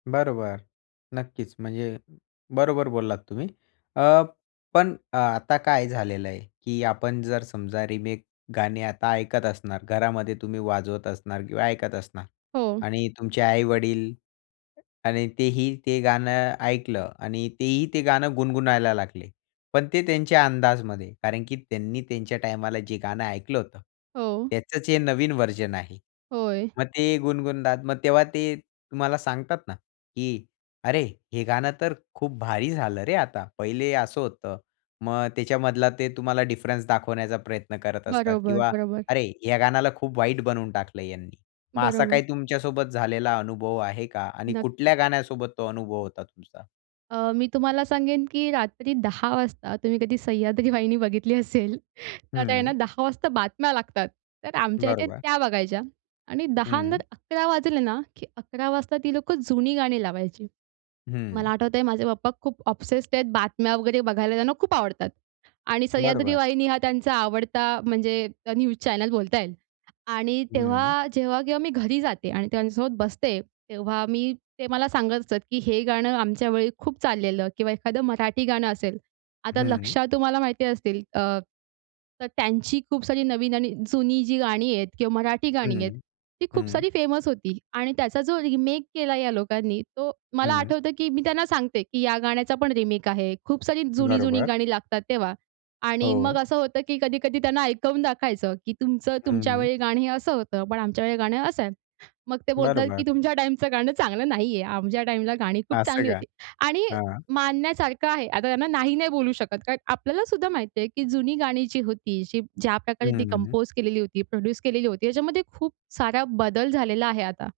बरोबर. नक्कीच. म्हणजे बरोबर बोललात तुम्ही. अ, पण अ, आता काय झालेलं आहे, की आपण जर समजा रिमेक गाणे आता ऐकत असणार घरामध्ये तुम्ही वाजवत असणार किंवा ऐकत असणार हो. आणि तुमचे आई-वडील आणि तेही ते गाणं ऐकलं आणि तेही ते गाणं गुणगुणायला लागले. पण ते त्यांच्या अंदाजमध्ये. कारण की त्यांनी त्यांच्या टाईमाला जे गाणं ऐकलं होतं, हो. त्याचंच हे नवीन व्हर्जन आहे. होय. मग ते गुणगुणतात. मग तेव्हा ते तुम्हाला सांगतात ना की "अरे! हे गाणं तर खूप भारी झालं रे आता." पहिले असं होतं. मग त्याच्यामधला ते तुम्हाला डिफरन्स दाखवण्याचा प्रयत्न करत असतात बरोबर, किंवा बरोबर. "अरे ह्या गाण्याला खूप वाईट बनवून टाकलं ह्यांनी." मग असा बरोबर. काही तुमच्यासोबत झालेला अनुभव आहे का? आणि कुठल्या नक्कीच. गाण्यासोबत तो अनुभव होता तुमचा? अ, मी तुम्हाला सांगेन की रात्री 10:00 वाजता तुम्ही कधी सह्याद्री वाहिनी बघितली असेल तर त्यांना हं. 10:00 वाजता बातम्या लागतात. तर आमच्या इथे बरोबर. त्या बघायच्या. आणि 10:00 नंतर हं. 11:00 वाजले ना की 11:00 वाजता ती लोकं जुनी गाणी लावायची. मला हं. आठवतंय माझे पप्पा खूप ऑब्सेस्ट आहेत बातम्या वगैरे बघायला त्यांना खूप आवडतात आणि सह्याद्री बरोबर. वाहिनी हा त्यांचा आवडता म्हणजे न्यूज चॅनल बोलता येईल आणि हं. तेव्हा जेव्हा केव्हा मी घरी जाते आणि त्यांच्यासोबत बसते तेव्हा मी ते मला सांगत असतात, की हे गाणं आमच्या वेळी खूप चाललेलं किंवा एखादं मराठी गाणं असेल. आता हं. लक्षा तुम्हाला माहिती असतील अ, तर त्यांची खूप सारी नवीन आणि जुनी जी गाणी आहेत किंवा मराठी गाणी आहेत हं, ती खूप हं. सारी फेमस होती आणि त्याचा जो रिमेक केला या लोकांनी तो मला हं. आठवतं की मी त्यांना सांगते की ह्या गाण्याचा पण रिमेक आहे. खूप सारी जुनी-जुनी बरोबर. गाणी लागतात तेव्हा आणि मग हो. असं होतं, की कधी-कधी त्यांना ऐकवून दाखवायचं, की तुमचं तुमच्या हं. वेळी गाणं असं होतं पण आमच्या वेळेला गाणं असं आहे. मग ते बोलतात, की बरोबर. "तुमच्या टाईमचं गाणं चांगलं नाहीये. आमच्या टाईमला गाणी खूप असं चांगली का? होती." आणि हां. मानण्यासारखं आहे. आता त्यांना नाही-नाही बोलू शकत कारण आपल्याला सुद्धा माहिती आहे, की जुनी गाणी जी होती जी ज्या प्रकारे ती हं. कंपोज केलेली होती, प्रोड्यूस केलेली होती याच्यामध्ये खूप सारा बदल झालेला आहे आता.